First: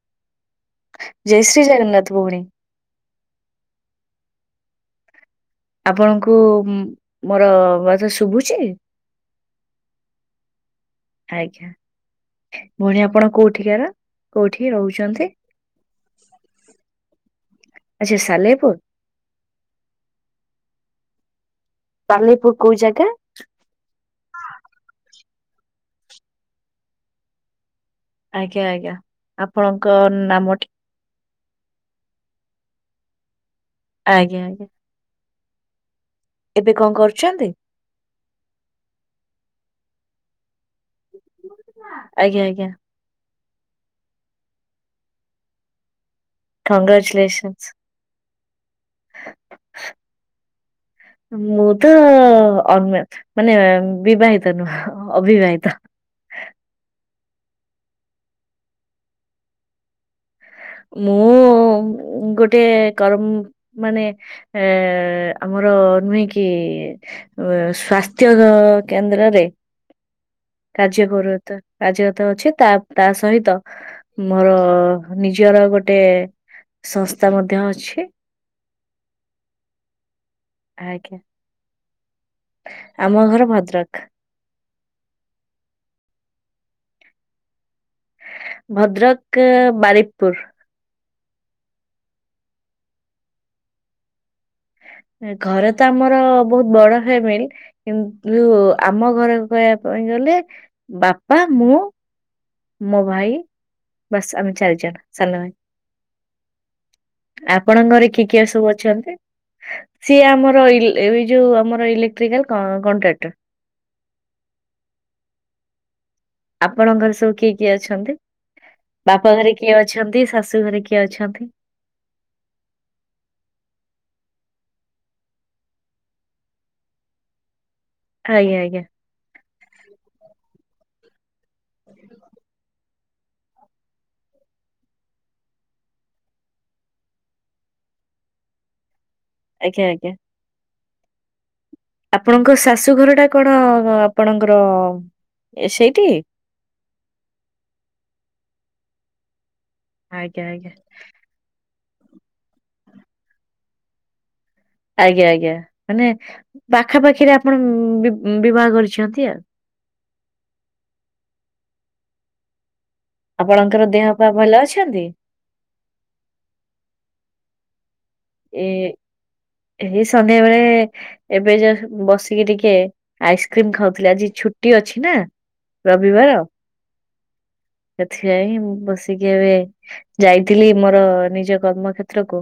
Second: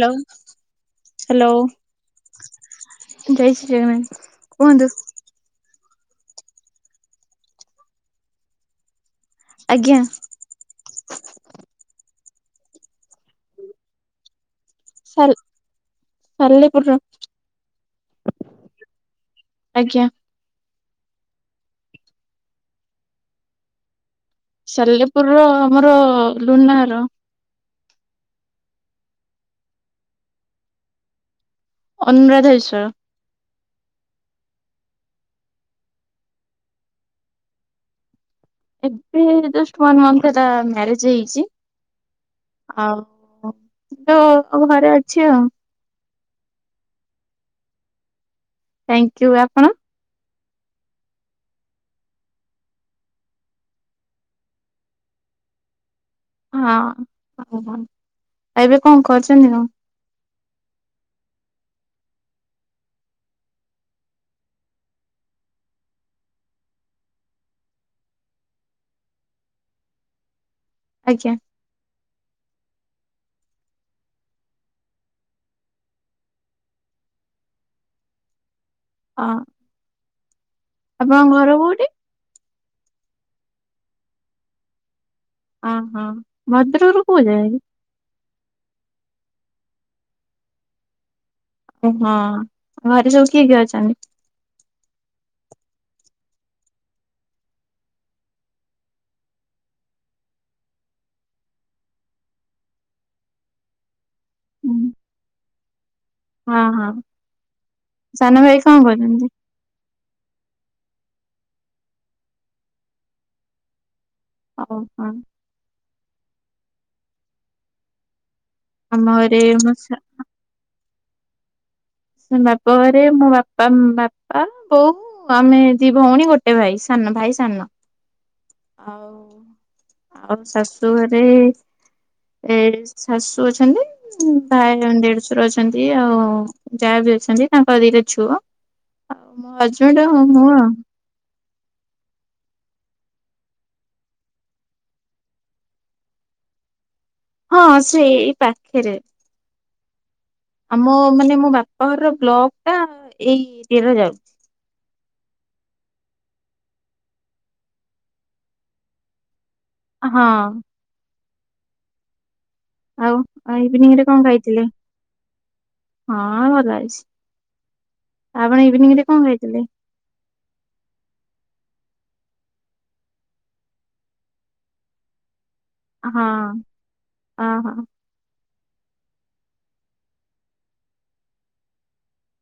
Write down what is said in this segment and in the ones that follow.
ଲୋ। ଜୟ ଶ୍ରୀ ଜଗନ୍ନାଥ ଭଉଣୀ। ଜୟ ଶ୍ରୀ ଜଗନ୍ନାଥ କୁହନ୍ତୁ। ଆପଣଙ୍କୁ ଉଁ ମୋର ଭଏସ ଶୁଭୁଚି? ଆଜ୍ଞା। ଆଜ୍ଞା ଭଉଣୀ ଆପଣ କୋଉଠିକାର କୋଉଠି ରହୁଛନ୍ତି? ସାଲେପୁର ର ଆଚ୍ଛା ସାଲେପୁର? ଆଜ୍ଞା। ସାଲିପୁର କୋଉ ଜାଗା? ପୁର ର ଆମର ଆଜ୍ଞା ଆଜ୍ଞା ଆପଣଙ୍କ ନାମଟି? ଅନୁରାଧା ବିଶ୍ଵାଳ ଆଜ୍ଞା ଆଜ୍ଞା। ଏବେ କଣ କରୁଛନ୍ତି? ଏବେ [unintelligible] ମାରେଜ ହେଇଛି ଆଜ୍ଞା ଆଜ୍ଞା ଆଉ। ଘରେ ଅଛି ଆଉ। କଂଗ୍ରାଚୁଲେସନ୍। ଥ୍ୟାଙ୍କୟୁ ଆପଣ [inaudible] ମୁଁ ତ ଅନ୍ ବିବାହିତ ନୁହଁ ଅବିବାହିତ। ହଁ ହ ହ ଏବେ କଣ କରୁଛନ୍ତି କଣ? ମୁଁ। ଗୋଟେ କରମ ମାନେ ଏ ଆମର ନୁହେଁ କି ସ୍ଵାସ୍ଥ୍ୟ କେନ୍ଦ୍ରରେ [inaudible] କାର୍ଯ୍ୟ ଆଜ୍ଞା କର କାର୍ଯ୍ୟତ ଅଛି ତା ତା ସହିତ ମୋର ନିଜ ନିୟର ଗୋଟେ ସଂସ୍ଥା ମଧ୍ୟ ଅଛି। ହଁ ଆଜ୍ଞା ଆପଣଙ୍କ ଘର କୋଉଠି। ଆମ ଘର ଭଦ୍ରକ। ହ ହଁ ଭଦ୍ରରୁ ଯାଏ। ଭଦ୍ରକ ବାରିକପୁର। ଓହଁ ଘରେ ସବୁ କିଏ କିଏ ଅଛନ୍ତି? ଘରେ ତ ଆମର ବୋହୁତ ବଡ ଫ୍ୟାମିଲ, କିନ୍ତୁ ଆମ ଘରେ କହ ପାଇଁ ଗଲେ ବାପା ମୁଁ ମୋ ଭାଇ ବାସ ଆମେ ଚାରିଜଣ ସାନ ହଁ ହଁ ଭାଇ ଆପଣଙ୍କରେ କି ସାନ କିଏ ଭାଇ ସବୁ କଣ ଅଛନ୍ତି? କରୁଛନ୍ତି? ସିଏ ଆମର ଇ ଏଇ ଯୋଉ ଆମର ଇଲେକ୍ଟ୍ରିକାଲ କଣ୍ଟ୍ରାକ୍ଟର। ଓହଃ। ଆପଣଙ୍କ ଘରେ ସବୁ କିଏ କିଏ ଅଛନ୍ତି, ଆମ ବାପା ଘରେ ମୋ କିଏ ଶା ଅଛନ୍ତି ଶାଶୁ ଘରେ କିଏ? ଅଛନ୍ତି। ସେ ବାପରେ ମୋ ବାପା ବାପା ବୋଉ ଆମେ ଦି ଭଉଣୀ ଗୋଟେ ଭାଇ ସା ଭାଇ ସାନ ଆଜ୍ଞା ଆଜ୍ଞା। ଆଉ ଆଉ ଶାଶୁ ଘରେ ଏ ଶାଶୁ ଅଛନ୍ତି, ଭାଇ ଦେଢଶର ଅଛନ୍ତି ଆଉ ଯାହା ବି ଅଛନ୍ତି ତାଙ୍କ ଦିଟରେ ଛୁଅ ଆଉ ମୋ ଆଜ୍ଞା ଆଜ୍ଞା ହଜବେଣ୍ଡଉ ଆଉ ମୁଁ। ଆପଣଙ୍କ ଶାଶୁ ଘର ଟା କଣ ଆପଣଙ୍କର ସେଇଠି? ହ [inaudible] ହଁ ସେଇ ପାଖରେ ଆଜ୍ଞା ଆଜ୍ଞା ଆମ ମାନେ ମୋ ବାପ ବ୍ଲକ ଟା ଏଇ ଦ ଯାଉଛି। ଆଜ୍ଞା ଆଜ୍ଞା ମାନେ ପାଖାପାଖିରେ ଆପଣ ବିବାହ କରିଛନ୍ତି। ହଁ। ଆଉ ଆପଣଙ୍କର ଇଭିନିଂରେ ଦେହ କଣ ପା ଭଲ କହିଥିଲେ ଅଛନ୍ତି? ହଁ ଭଲ ଅଛି। ଆପଣ ଇଭିନିଂ ରେ କଣ ଖାଇଥିଲେ? ବେଳେ ବେଳେ ଏବେ ଯ ବସିକି ଟିକେ ଆଇସ୍କ୍ରିମ ଖାଉଥିଲେ ଆଜି ଛୁଟି ଅଛି ନା। ହଁ ରବିବାର। ଅହ ସେଥିପାଇଁ। ବସିକି ଏବେ ଯାଇଥିଲି ମୋର ନିଜ କର୍ମ କ୍ଷେତ୍ରକୁ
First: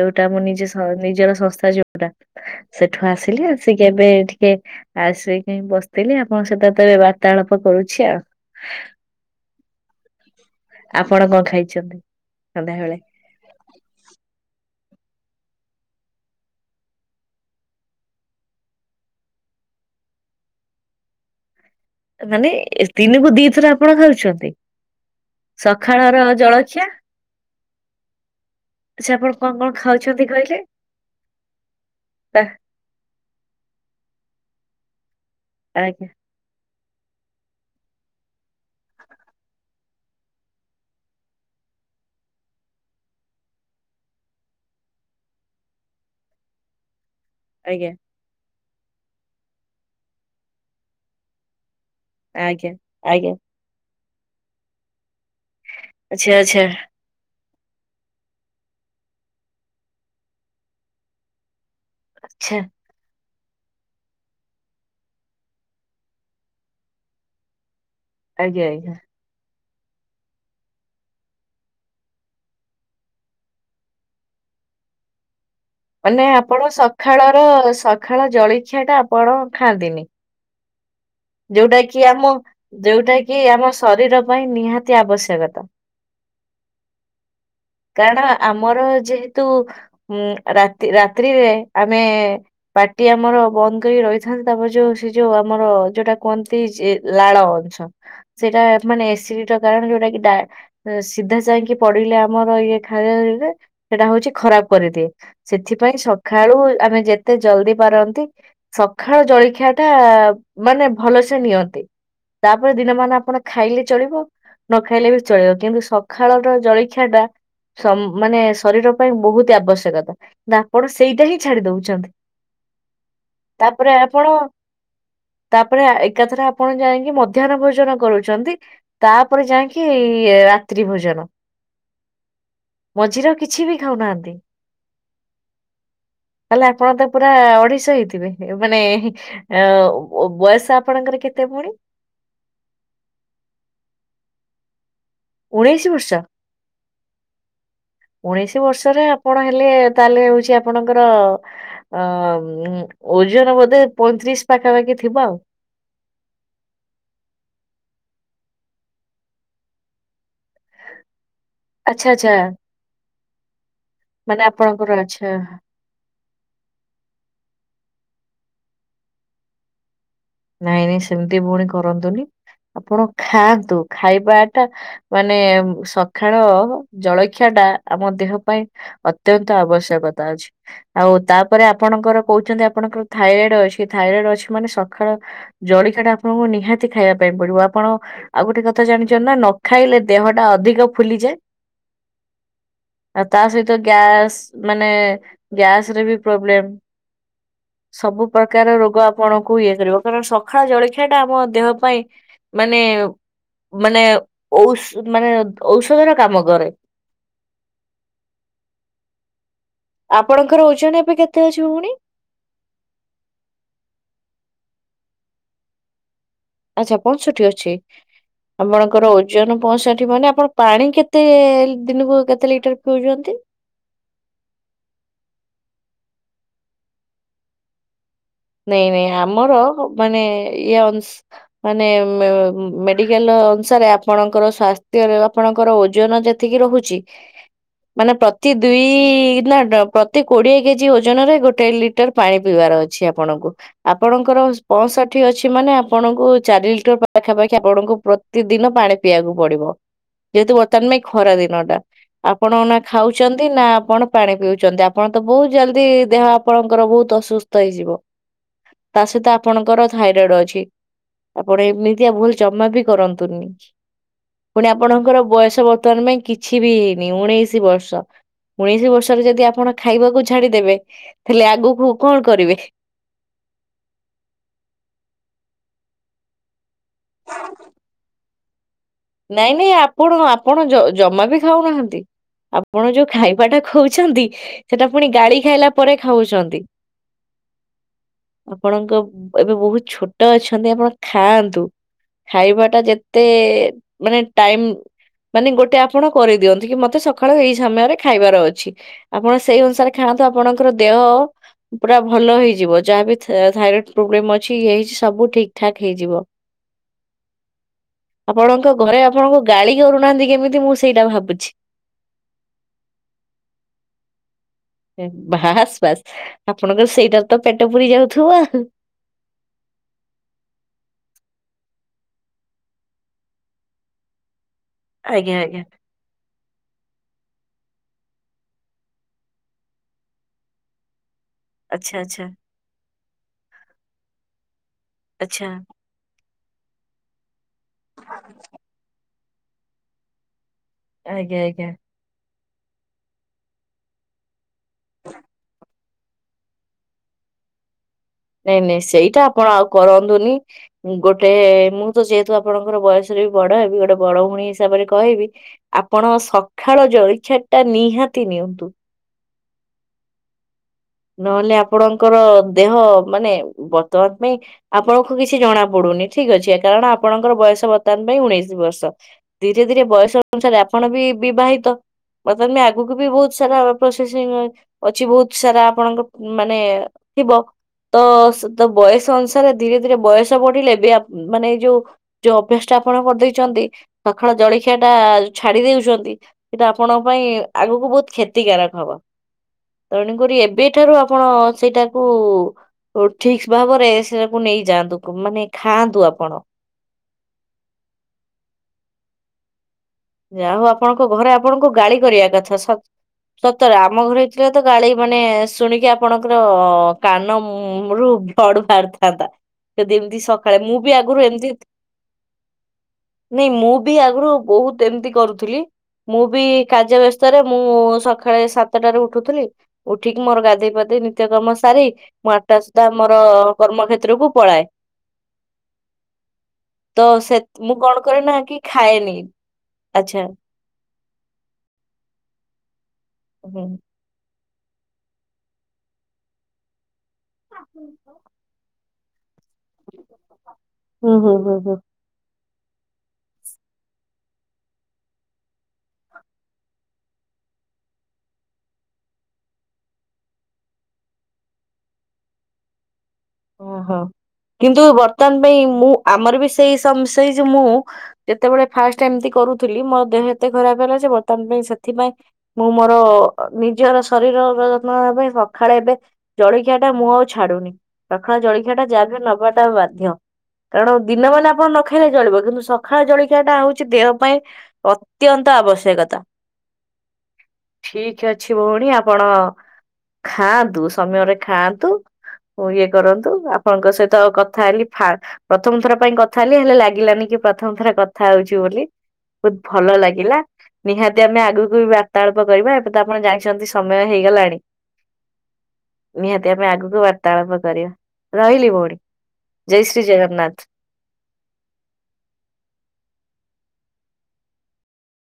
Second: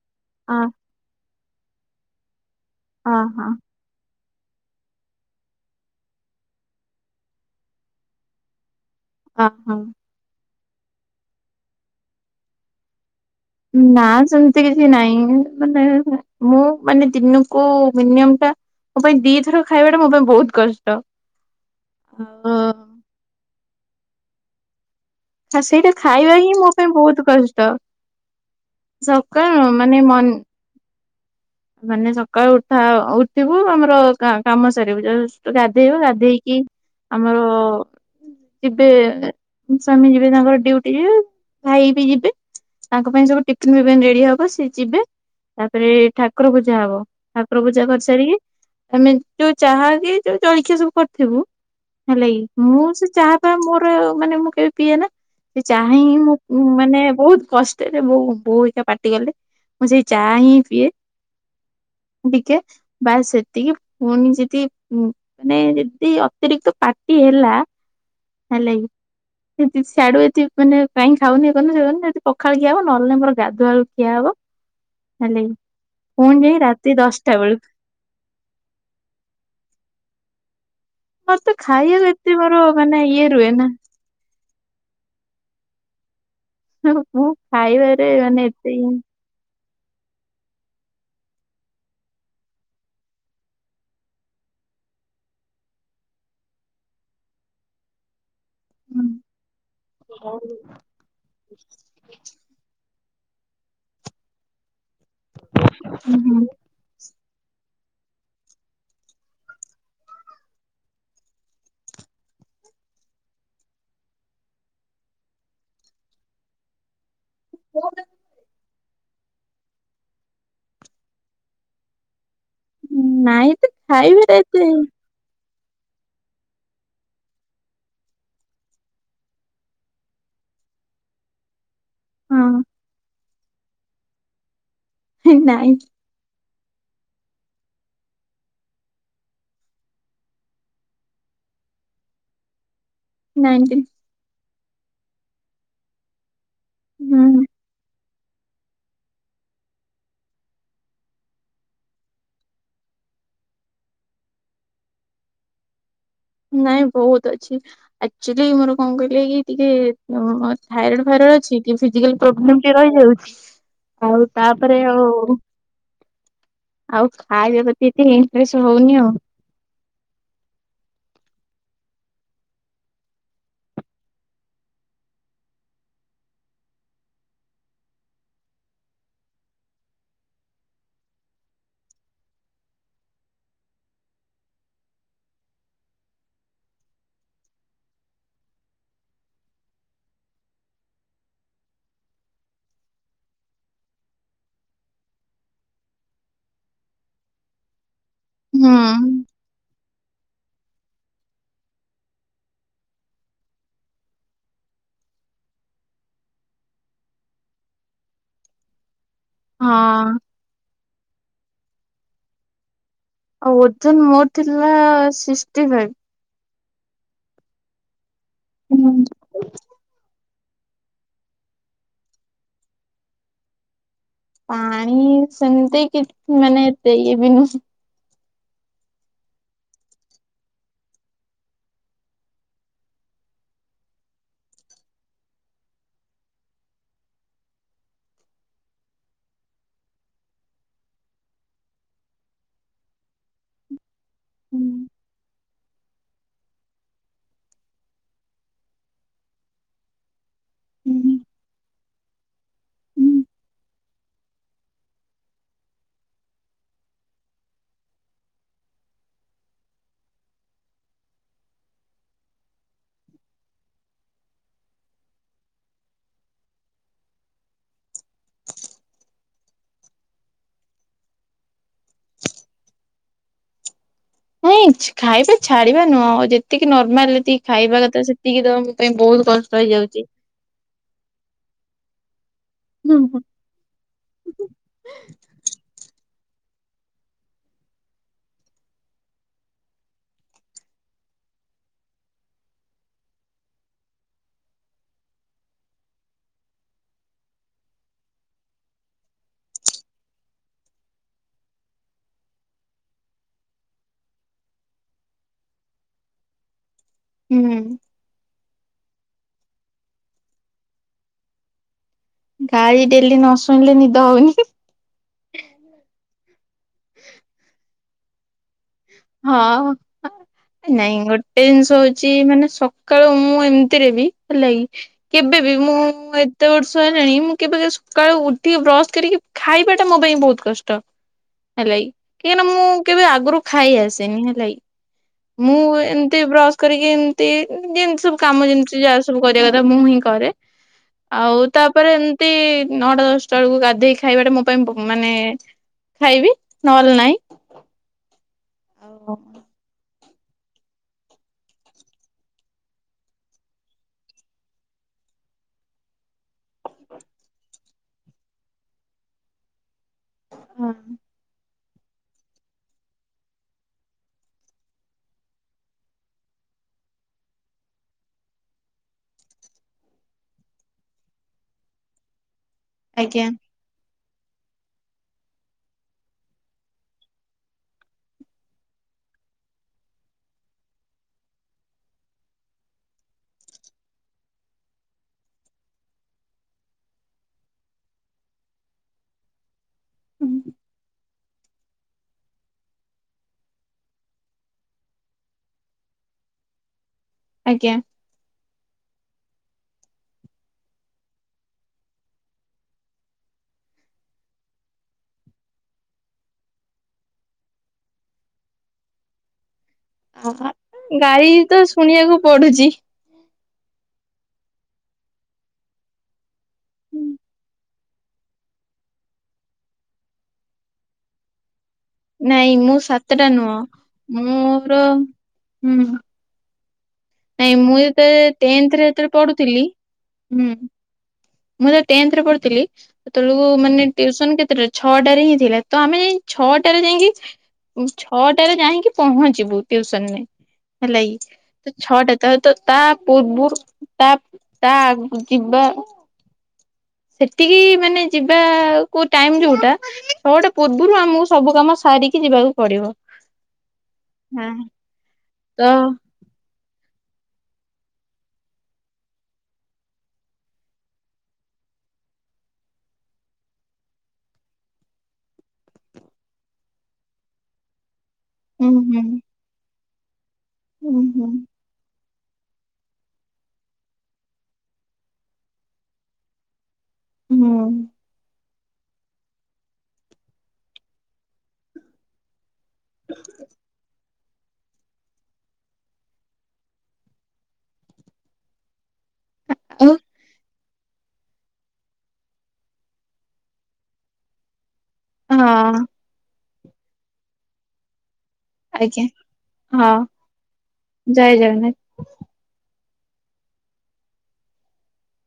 ଯୋଉଟା ଆମ ଅ ନିଜ ନିଜର ସଂସ୍ଥା ଯୋଉଟା ସେଠୁ ଅହ ଆସିଲି ଆସିକି କେବେ ଆସିକି ବସିଥିଲି ଆପଣଙ୍କ ସହିତ ତ ଏବେ ବାର୍ତ୍ତାଳାପ କରୁଛି ଆଉ ହ ହ। ଆପଣ କଣ ଖାଇଛନ୍ତି? ସନ୍ଧ୍ୟାବେଳେ ନା ସେମିତି କିଛି ନାଇଁ ମାନେ ମୁଁ ମାନେ ଦିନକୁ ମୋ ପାଇଁ ଦିଥର ଖାଇବା ଟା ମୋ ପାଇଁ ବହୁତ କଷ୍ଟ ମାନେ ଆଉ ଦିନକୁ ଦିଥର ଆପଣ ଖାଉଛନ୍ତି। ଆ ସେଇଟା ସକାଳର ଖାଇବା ହିଁ ମୋ ଜଳଖିଆ ପାଇଁ ବହୁତ କଷ୍ଟ। ଆଚ୍ଛା ଆପଣ କଣ ସକାଳୁ କଣ ମାନେ ଖାଉଛନ୍ତି ମନ କହିଲେ? ମାନେ ସକାଳୁ ତା- ଉଠା ଉଠିବୁ ଆମର କାମ ସାରିବୁ ଗାଧେଇବ ଆଜ୍ଞା ଗାଧେଇକି ଆମର ଯିବେ ସୂାମୀ ଯିବେ ତାଙ୍କର ଡ଼ିଉଟି ଯିବେ ଭାଇ ବି ଯିବେ। ତାଙ୍କ ପାଇଁ ସବୁ ଟିଫିନ ଫଫିନ ରେଡି ହବ ସି ଯିବେ ତାପରେ ଠା ଠାକୁର ପୂଜା ହବ ଠାକୁର ପୂଜା ଆଜ୍ଞା। କରିସାରିକି ଆମେ ଯୋଉଁ ଚାହା କି ଯୋଉଁ ଚଳଖିଆ ସବୁ କରିଥିବୁ ହେଲା ଆଜ୍ଞା ମୁଁ ସେ ଆଜ୍ଞା ଚାହା ପା ମୋର ମାନେ ମୁଁ କେବେ ପିଏ ନା ସେ ଚାହିଁ ଆଚ୍ଛା ମୁଁ ଆଚ୍ଛା ମାନେ ବହୁତ କଷ୍ଟରେ ବୋ ବୋଉ ଏଇକା ପାଟି କଲେ ମୁଁ ସେଇ ଯା ହିଁ ପିଏ ଟିକେ ଆଚ୍ଛା ବା ସେଠ ଏତିକି ପୁଣି ଯଦି ମାନେ ଯଦି ଅତିରିକ୍ତ ପାଟି ହେଲା ଆଜ୍ଞା ଆଜ୍ଞା। ସେ ସିଆଡୁ ଏ ମାନେ କାହିଁକି ଖାଉନିି ପଖାଳ ଖିଆ ହବ ନହେଲେ ନାଇଁ ମୋର ଗାଧୁଆଳୁ ଖିଆ ହବ ହଲେ ମାନେ ଆପଣ ସକାଳର ସଖାଳ ଜଳଖିଆ ଟା ଆପଣ ଖାଆନ୍ତିନି? ମୋର ତ ଯୋଉଟା କି ଖାଇବାକୁ ଆମ ଏତେ ମୋର ମାନେ ଯୋଉଟା ଇଏ କିି ରୁହେ ନା ଆମ ଶରୀର ପାଇଁ ନିହାତି ଆବଶ୍ୟକତା। ମୁଁ ଖାଇବାରେ କାରଣ ମାନେ ଏତେ ଆମର ଇଏ ଯେହେତୁ ଉଁ ରାତି ରାତ୍ରିରେ ଆମେ ପାଟି ଆମର ବନ୍ଦ କରି ରହିଥାନ୍ତି। ତାପରେ ଯୋଉ ସେ ଯୋଉଁ ଆମର ଯୋଉଟା କୁହନ୍ତି ଲାଳ ଅଂଶ ସେଇଟା ମାନେ ହୁଁ ଏସିଡିର କାରଣ ଯୋଉଟା କି ସିଧା ଯାଇକି ପଡିଲେ ଆମର ଇଏ ଖାରେ ସେଟା ହଉଛି। ଖରାପ କରିଦିଏ ସେଥିପାଇଁ ଉହୁଁ। ସକାଳୁ ଆମେ ଯେ ଏତେ ଜଲଦି ପାରନ୍ତି ସକାଳ ଜଳଖିଆ ଟା ମାନେ ଭଲସେ ନିଅନ୍ତି। ତାପରେ ଦିନ ମାନ ଆପଣ ଖାଇଲେ ଚଳିବ। ନ ଖାଇଲେ ବି ଚଳିବ କିନ୍ତୁ ସକାଳର ଜଳଖିଆ ଟା ମାନେ ଶରୀର ପାଇଁ ବହୁତ ଆବଶ୍ୟକତା କି ଆପଣ ସେଇଟା ହିଁ ଛାଡି ଦଉଛନ୍ତି। ନାଇ ତ ତାପରେ ଖାଇ ଆପଣ ବି ରତ ତାପରେ ଏକାଥରେ ଆପଣ ଯାଇକି ମଧ୍ୟାହ୍ନ ଭୋଜନ କରୁଛନ୍ତି। ତାପରେ ଯାଇକି ରାତି ରାତ୍ରି ଭୋଜନ ହଁ ମଝିରେ ଆଉ କିଛି ବି ଖାଉନାହାନ୍ତି? ନାଇଁ। ହେଲେ ଆପଣ ତ ପୁରା ଅଡିଶ ହେଇଥିବେ ମାନେ ଅ ବୟସ ଆପଣଙ୍କର କେତେ ପୁଣି? ନାଇଣ୍ଟିନ୍ ଉଣେଇଶି ବର୍ଷ? ହୁଁ। ଉଣେଇଶି ବର୍ଷରେ ଆପଣ ହେଲେ ତାହେଲେ ହଉଛି ଆପଣଙ୍କର ଅ ଓଜନ ବୋଧେ ପଇଁତିରିଶ ପାଖାପାଖି ଥିବ ଆଉ ନାଇଁ ବହୁତ ଅଛି ଆକ୍ଚୁଆଲି ମୋର କଣ କହିଲେ କି ଟିକେ ଥାଇରଏଡ ଫାଇରଡ଼ ଅଛି କି ଆଚ୍ଛା ଫିଜିକାଲ ଆଚ୍ଛା ପ୍ରବ୍ଲେ ରହିଯାଉଛି ଆଉ ମାନେ ତାପରେ ଆପଣଙ୍କର ଆଉ ଆଚ୍ଛା। ଆଉ ଖାଇବେବତି ଏସ ହଉନି ଆଉ ନାଇଁ ନାଇଁ ସେମିତି ପୁଣି କରନ୍ତୁନି। ଆପଣ ଖାଆନ୍ତୁ ଖାଇବା ଟା ମାନେ ସକାଳ ଜଳଖିଆା ଆମ ଦେହ ପାଇଁ ଅତ୍ୟନ୍ତ ଆବଶ୍ୟକତା ଅଛି, ଆଉ ତାପରେ ଆପଣଙ୍କର କହୁଛନ୍ତି ଆପଣଙ୍କର ଥାଇରଏଡ ଅଛି ଥାଇରଏଡ୍ ଅଛି ମାନେ ସ କାଳ ଜଳିକା ଟା ଆପଣଙ୍କୁ ନିହାତି ଖାଇବା ପାଇଁ ପଡିବ ଆପଣ ଆଉ ଗୋଟେ କଥା ଜାଣିଛନ୍ତି ନା ନ ଖାଇଲେ ଲେ ଦେହଟା ଅଧିକ ଫୁଲିଯାଏ। [inaudible] ଆଉ ତା ସହିତ ଗ୍ୟାସ ମାନେ ଗ୍ୟାସ ରେ ବି ପ୍ରୋବ୍ଲେମ। ସବୁ ହୁଁ। ପ୍ରକାର ରୋଗ ଆପଣକୁ କରିବ କାରଣ ସକାଳ ଜଳଖିଆ ଟା ଆମ ଦେହ ପାଇଁ ମାନେ ମାନେ ଔ ମାନେ ଔଷଧର କାମ କରେ। ହଁ ଆଉ ଆପଣଙ୍କର ଓଜନ ଏବେ କେତେ ଅଛି ଭଉଣୀ? ଆଉ ଓଜନ ମୋର ଥିଲା ସିକସଟି ଫାଇଭ। ଆଚ୍ଛା ପଂଶଠି ଅଛି, ଆପଣଙ୍କର ଫାଇଭ। ଓଜନ ପଞ୍ଚଷଠି ମାନେ ଆପଣ ପାଣି କେତେ ଦିନକୁ କେତେ ଲିଟର ପିଉଛନ୍ତି? ପାଣି ସେମିତି କି ମାନେ ଏତେ ଇଏ ବି ନୁହଁ। ନାଇଁ ନାଇଁ ଆମର ମାନେ ଇଏ ଅଂଶ ମାନେ ମେ-ମେଡିକାଲ ଅନୁସାରେ ଆପଣଙ୍କର ସ୍ଵାସ୍ଥ୍ୟରେ ଆପଣଙ୍କର ଓଜନ ଯେତିକି ରହୁଛି ମାନେ ପ୍ରତି ଦୁଇ ନା ପ୍ରତି କୋଡିଏ କେଜି ଓଜନ ରେ ଗୋଟେ ଲିଟର ପାଣି ପିଇବାର ଅଛି ଆପ ଆପଣଙ୍କୁ ଆପଣଙ୍କର ପଞ୍ଚଷାଠି ଅଛି ମାନେ ଆପଣଙ୍କୁ ଚାରି ଲିଟର ପାଖାପାଖି ଆପଣଙ୍କୁ ପ୍ର ପ୍ରତିଦିନ ପାଣି ପିଇବାକୁ ପଡିବ। ଯେହେତୁ ବର୍ତ୍ତମାନ ପାଇଁ ଖରା ଦିନ ଟା, ଆପଣ ନା ଖାଉଛନ୍ତି ନା ଆପଣ ପାଣି ପିଉଛନ୍ତି, ଆପଣ ତ ବହୁତ ଜଲଦି ଦେହ ଆପଣଙ୍କର ବହୁତ ଅସୁସ୍ଥ ହେଇଯିବ। ତା ସହିତ ଆପଣଙ୍କର ଥାଇରଏଡ ଅଛି। ଆପଣ ଏମିତିଆ ଭୁଲ ଜମା ବି କରନ୍ତୁନି। ପୁଣି ଆପଣଙ୍କର ବୟସ ବର୍ତ୍ତମାନ ପାଇଁ କିଛି ବି ହେଇନି ଉଣେଇଶି ବର୍ଷ। ଉଣେଇଶ ବର୍ଷରେ ଯଦି ଆପଣ ଖାଇବାକୁ ଛାଡିଦେବେ, ତାହଲେ ଆଗକୁ କଣ କରିବେ? ନାଇଁ ଖାଇବା ଛାଡିବା ନୁହଁ, ଆଉ ଯେତିକି ନର୍ମାଲ ଯେତିକି ଖାଇବା କଥା ସେତିକି ଦ ନାଇଁ ନାଇଁ ଆପଣ ଆପଣ ଜ-ଜମା ବି ଖାଉନାହାନ୍ତି। ଆପଣ ଯୋଉ ଖାଇବାଟା ଖାଉଛନ୍ତି, ସେଟା ପୁଣି ଗାଳି ଖାଇଲା ପରେ ଖାଉଛନ୍ତି। ଆପଣଙ୍କ ଏବେ ବହୁତ ଛୋଟ ଅଛନ୍ତି ଆପଣ ଖାଆନ୍ତୁ। ଖାଇବା ଟା ଯେତେ ମାନେ ଟାଇମ ମାନେ ଗୋଟେ ଆପଣ କରିଦିଅନ୍ତି କି ମତେ ସକାଳୁ ଏଇ ସମୟରେ ଖାଇବାର ଅଛି ଆପଣ ସେଇ ଅନୁସାରେ ଖା ଆପଣଙ୍କର ଦେହ ପୁରା ଭଲ ହେଇଯିବ, ଯାହାବି ଥା-ଥାଇରଡ ପ୍ରୋବ୍ଲେମ ଅଛି ଇଏ ହେଇଛି ସବ ସବୁ ଠିକ୍ ଠାକ ହେଇଯିବ। ହୁଁ। ଆପଣଙ୍କ ଘରେ ଆପଣଙ୍କୁ ଗାଳି କରୁନାହାନ୍ତି କେମିତି ମୁଁ ସେଇଟା ଭାବୁଛି। ଗାଳି ଡେଲି ନ ଶୁଣିଲେ ନିଦ ହଉନି। ବାସ୍ ବାସ୍ ଆପଣଙ୍କର ସେଇଟାରେ ତ ପେଟ ପୁରି ଯାଉ ହଁ ନାଇଁ ଗୋଟେ ଜିନିଷ ହ ହଉଛି ମାନେ ସକାଳୁ ମୁଁ ଏମିତିରେ ବି ହେଲାକି ଆଜ୍ଞା କେବେବି ଆଜ୍ଞା ମୁଁ ଏତେ ବର୍ଷ ହେଲାଣି ମୁଁ କେବେ ସକାଳୁ ଉଠିକି ବ୍ରଶ କରିକି ଖାଇବାଟା ମୋ ପାଇଁ ବହୁତ କଷ୍ଟ। ହେଲାକି, ଆଚ୍ଛା ଆଚ୍ଛା କାହିଁକ ମୁଁ କେବେ ଆଗରୁ ଖାଇ ଆସେନି ହେଲାକି। ଆଚ୍ଛା। ମୁଁ ଏମିତି ବ୍ରସ କରିକି ଏମିତି ଯେମିତି ସବୁ କାମ ଯେମିତି ଯଷ୍ଟ ସବୁ କରିବା କଥା ମୁଁ ହିଁ କରେ ଆଜ୍ଞା ଆଉ ଆଜ୍ଞା ତାପରେ ମତି ନଅଟା ଦଶଟା ବେଳକୁ ଗାଧେଇ ଖାଇବାଟା ମୋ ପାଇଁ ମାନେ ଖାଇବି ନହେଲେ ନାହିଁ। ନାଇଁ ନାଇଁ ଆଉ ସେଇଟା ଆପଣ ଆଉ କର ଗୋଟେ ମୁଁ ତ ଯେହେତୁ ଆପଣଙ୍କର ବୟସରେ ବି ବଡ ଏ ଗୋଟେ ବଡ ଭଉଣୀ ହିସାବରେ କହ କହିବି ଆପଣ ସକାଳ ଜଳିଖାଟ ଟା ନିହାତି ନିଅନ୍ତୁ। ହ ନହେଲେ ଆପଣଙ୍କର ଦେହ ମାନେ ବର୍ତ୍ତମାନ ପାଇଁ ଆପଣଙ୍କୁ କିଛି ଜଣା ପଡୁନି ଠିକ ଅଛି କାରଣ ଆପଣଙ୍କର ବୟସ ବର୍ତ୍ତମାନ ପାଇଁ ଉଣେଇଶି ବର୍ଷ ଧୀରେ ଧୀରେ ବୟସ ଅନୁସାରେ ଆପଣ ବି ବିବାହିତ ବର୍ତ୍ତମାନେ ଆଗକୁ ବି ଆଜ୍ଞା ବହୁତ ସାରା ପ୍ରୋସେସିଂ ଅଛି ବହୁତ ସାରା ଆପଣଙ୍କ ମାନେ ଥିବ। ତ ତ ବୟସ ଅନୁସାରେ ଧୀରେ ଧୀରେ ବୟସ ବଢିଲେ ବି ଆପ ମାନେ ଏଇ ଯୋଉ ଯୋଉ ଅଭ୍ୟାସ ଟା ଆପଣ କରିଦେଇଛନ୍ତି ସଖଳ ଜଳଖିଆ ଟା ଛାଡି ଦୋଉଛନ୍ତି ସେଇଟା ଆପଣଙ୍କ ପାଇଁ ଆଗକୁ ବହୁତ କ୍ଷତିକାରାରକ ହବ ତେଣୁକ ଏବେଠାରୁ ଆପଣ ସେଇଟାକୁ ଠିକ ଭାବରେ ସେଟାକୁ ନେଇଯାଆନ୍ତୁ ମାନେ ଖାଆନ୍ତୁ ଆପଣ ଆଜ୍ଞା। ଯା ହଉ ଆପଣଙ୍କ ଘରେ ଆପଣଙ୍କୁ ଗାଳି କରିବା କଥା ସ ସତରେ ଆମ ଘର ହେଇଥିଲା ତ ଗାଳି ମାନେ ଶୁଣିକି ଆପଣଙ୍କର କାନରୁୁ ବ୍ଲଡ଼ ବାହାରିଥାନ୍ତା। ଯଦି ଏମିତି ସକାଳେ ମୁଁ ବି ଆଗରୁ ଗାଳି ଏମିତି ତ ଶୁଣିବାକୁ ପଡୁଛି ନାଇଁ ମୁଁ ବି ଆଗରୁ ବହୁତ ଏମିତି କରୁଥିଲି ମୁଁ ବି କାର୍ଯ୍ୟ ବ୍ୟସ୍ଥାରେ ମୁଁ ସକାଳେ ସାତଟାରେ ଉଠୁଥିଲି ଉଠିକି ମୋର ଗାଧୋଇ ପଧେଇ ନିତ୍ୟ କର୍ମ ସା ସାରି ମୁଁ ନାଇଁ ଆଠଟା ସୁଧା ମୋର ସାତଟା ନୁହଁ କର୍ମକ୍ଷେତ୍ରକୁ ପଳାଏ। ମୋର ହୁଁ। ତ ସେ ନାଇଁ ମୁଁ କଣ ଏତେ କରେ ନା କି ଟେନଥରେ ଯେତେବେଳେ ଖାଏନି ପଢୁଥିଲି। ଥିଲି ଆଚ୍ଛା ହୁଁ ମୁଁ ଯେତୋବେଳେ ଟେନ୍ଥରେ ପଢୁଥିଲି ସେତୋବେଳକୁ ହୁଁ। ମାନେ ତିୟୁସନ୍ ଯା ଛଅଟାରେ ହିଁ ଥିଲା ତ ଆମେ ଯାଇ ଛଅଟାରେ ଯାଇକି ଛଅଟାରେ ଯାଇକି ପହଞ୍ଚ ଯିବୁ ଟିଉସନ ମ ଭଲା ହୁଁ ହୁଁ ହୁଁ ହୁଁ। ଛଅଟା ହେ ତ ତା ପୂର୍ବ ତା ତା ଆଗ ଯିବା ସେତିକି ମାନେ ଯିବାକୁ ଟାଇମ ଯୋଉଟା ସଉଟା ପୂର୍ବରୁ ଆମକୁ ସବୁ କାମ ସାରିକି ଯିବାକୁ ପଡିବ ଓହୋ କିନ୍ତୁ ବର୍ତ୍ତମାନ ପାଇଁ ତ ମୁଁ ଆମର ବି ସେଇ ମୁଁ ଯେତେବେଳେ ଫାଷ୍ଟ ଏମତି କରୁଥିଲି ମୋ ଦେହ ଏତେ ଖରାପ ହେଲା ସେ ବର୍ତ୍ତମାନ ପାଇଁ ସେ ସେଥିପାଇଁ ମୁଁ ମୋର ନିଜର ଶରୀର ଯତ୍ନ ପାଇଁ ସକାଳେ ଏବେ ଜଳଖିଆ ମୁଁ ଆଉ ଛଡୁନି। ରଖଣା ହୁଁ ଜଳଖିଆ ଟା ହୁଁ ଯାବେ ନବାଟା ବାଧ୍ୟ କାରଣ ହୁଁ ଦିନ ହୁଁ ମେ ଆପଣ ନଖ ସଖ ଜଳିବ କିନ୍ତୁ ସକାଳେ ଜଳଖିଆ ଟା ହୋଉଚି ଦେହ ପାଇଁ ଅତ୍ୟନ୍ତ ଆବଶ୍ୟକତା। ହୁଁ ଠିକ ଅଛି। କିଛି ଭଉଣୀ ଆପଣ ଖାଆନ୍ତୁ ସମୟରେ ଖାଆନ୍ତୁ ଇଏ କରନ୍ତୁ ଆପଣଙ୍କ ସହିତ ତ କଥା ହେଲି ପ୍ରଥମ ଥର ପାଇଁ କଥା ହେଲି ହେଲେ ଲାଗିଲାନି କି ପ୍ରଥମ ଥର କଥା ହୋଉଚି ବୋଲି ବହୁତ ଆଉ ଭଲ ଲାଗିଲା। ନିହାତି ଆମେ ଆଗକୁ ବି ବାର୍ତ୍ତାଳାପ କରିବା ଏବେ ତ ଆପଣ ଜାଇଛନ୍ତି ସମୟ ହେଇଗଲାଣି। ହଁ। ନିହାତିମ ଆଗକୁ ବାର୍ତ୍ତାଳାପ କରିବା। ରହିଲି ଭୋଉଣୀ ଆଜ୍ଞା ଜୟେ ହଁ ଶ୍ରୀଜଗନ୍ନାଥ। ଜୟ ଜଗନ୍ନାଥ।